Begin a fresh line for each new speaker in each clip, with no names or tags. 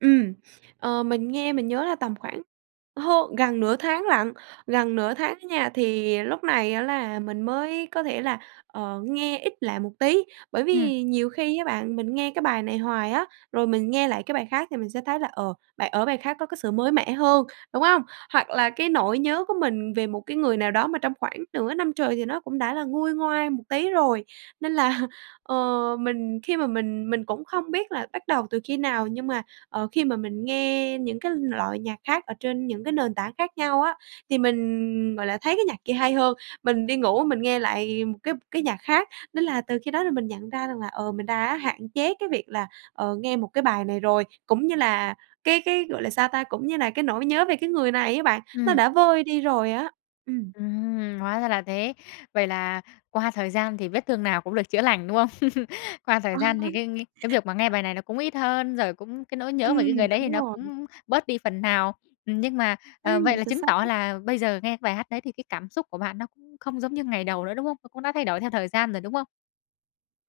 Ừm. Ờ, mình nghe mình nhớ là tầm khoảng hơn gần nửa tháng lận, gần nửa tháng á nha, thì lúc này á là mình mới có thể là, ờ, nghe ít lại một tí. Bởi
Ừm.
vì nhiều khi á bạn, mình nghe cái bài này hoài á, rồi mình nghe lại cái bài khác thì mình sẽ thấy là, ờ, bài ở bài khác có cái sự mới mẻ hơn, đúng hông? Hoặc là cái nỗi nhớ của mình về một cái người nào đó mà trong khoảng nửa năm trời thì nó cũng đã là nguôi ngoai một tí rồi, nên là, ờ, mình khi mà mình mình cũng không biết là bắt đầu từ khi nào nhưng mà, ờ, khi mà mình nghe những cái loại nhạc khác ở trên những cái nền tảng khác nhau á, thì mình, gọi là, thấy cái nhạc kia hay hơn, mình đi ngủ mình nghe lại một cái cái nhạc khác. Nên là từ khi đó thì mình nhận ra rằng là, ờ, mình đã hạn chế cái việc là, ờ, nghe một cái bài này rồi, cũng như là cái cái, gọi là, sao ta? Cũng như là cái nỗi nhớ về cái người này á bạn, nó
Ừm.
đã vơi đi rồi á. Ừm.
Ừm. Hóa ra là thế. Vậy là qua thời gian thì vết thương nào cũng được chữa lành, đúng không? Qua thời gian thì cái cái cái việc mà nghe bài này nó cũng ít hơn, rồi cũng cái nỗi nhớ về
Ừm,
cái người đấy thì
đúng
nó
rồi.
cũng bớt đi phần nào. Ừm, nhưng mà, ờ, vậy
Ừm,
là
chính
chứng tỏ
xác.
là bây giờ nghe cái bài hát đấy thì cái cảm xúc của bạn nó cũng không giống như ngày đầu nữa, đúng không? Nó cũng đã thay đổi theo thời gian rồi, đúng không?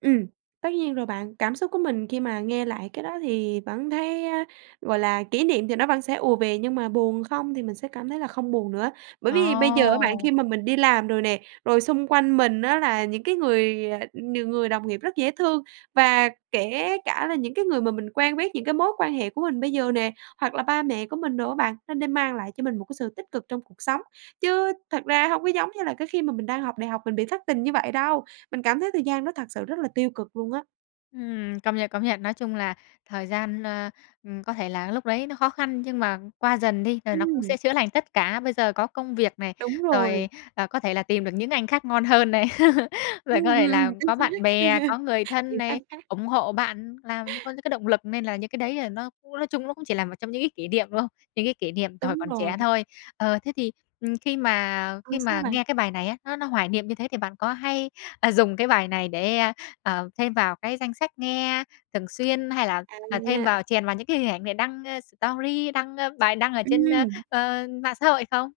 Ừm. Tất nhiên rồi bạn, cảm xúc của mình khi mà nghe lại cái đó thì vẫn thấy, à, gọi là, kỷ niệm thì nó vẫn sẽ ùa về nhưng mà buồn không thì mình sẽ cảm thấy là không buồn nữa. Bởi vì bây giờ á bạn
Ồ.
khi mà mình đi làm rồi nè, rồi xung quanh mình á là những cái người, à, n người đồng nghiệp rất dễ thương và kể cả là những cái người mà mình quen biết, những cái mối quan hệ của mình bây giờ nè, hoặc là ba mẹ của mình đồ á bạn, nó đã mang lại cho mình một cái sự tích cực trong cuộc sống. Chứ thật ra hông có giống như là cái khi mà mình đang học đại học mình bị thất tình như vậy đâu, mình cảm thấy thời gian đó thật sự rất là tiêu cực luôn á.
Ừm, công nhận, công nhận, nói chung là thời gian, ờ ừm, có thể là lúc đấy nó khó khăn nhưng mà qua dần đi rồi nó cũng
Ừm.
sẽ chữa lành tất cả. Bây giờ có công việc này,
Đúng rồi.
rồi, ờ, có thể là tìm được những anh khác ngon hơn này.
Ừm,
Rồi có
ừm,
thể
ừm,
là
chính
có
xác.
bạn bè, có người thân
Những anh
này,
khác.
ủng hộ bạn làm có những cái động lực nên là những cái đấy, à, nó cũng nói chung nó cũng chỉ là một trong những cái kỹ niệm, đúng không? Những cái kỉ niệm từ hồi
Đúng
còn
rồi.
trẻ thôi. Ờ, thế thì, khi mà
Ờ,
khi
sao
mà
bạn?
nghe cái bài này á, nó nó hoài niệm như thế thì bạn có hay, à, dùng cái bài này để, ờ, ờ, thêm vào cái danh sách nghe thường xuyên hay là, ờ, thêm
À.
vào chèn vào những cái hình ảnh này đăng story đăng, ơ, bài đăng ở trên, ơ,
Ừm.
ờ, mạng xã hội không?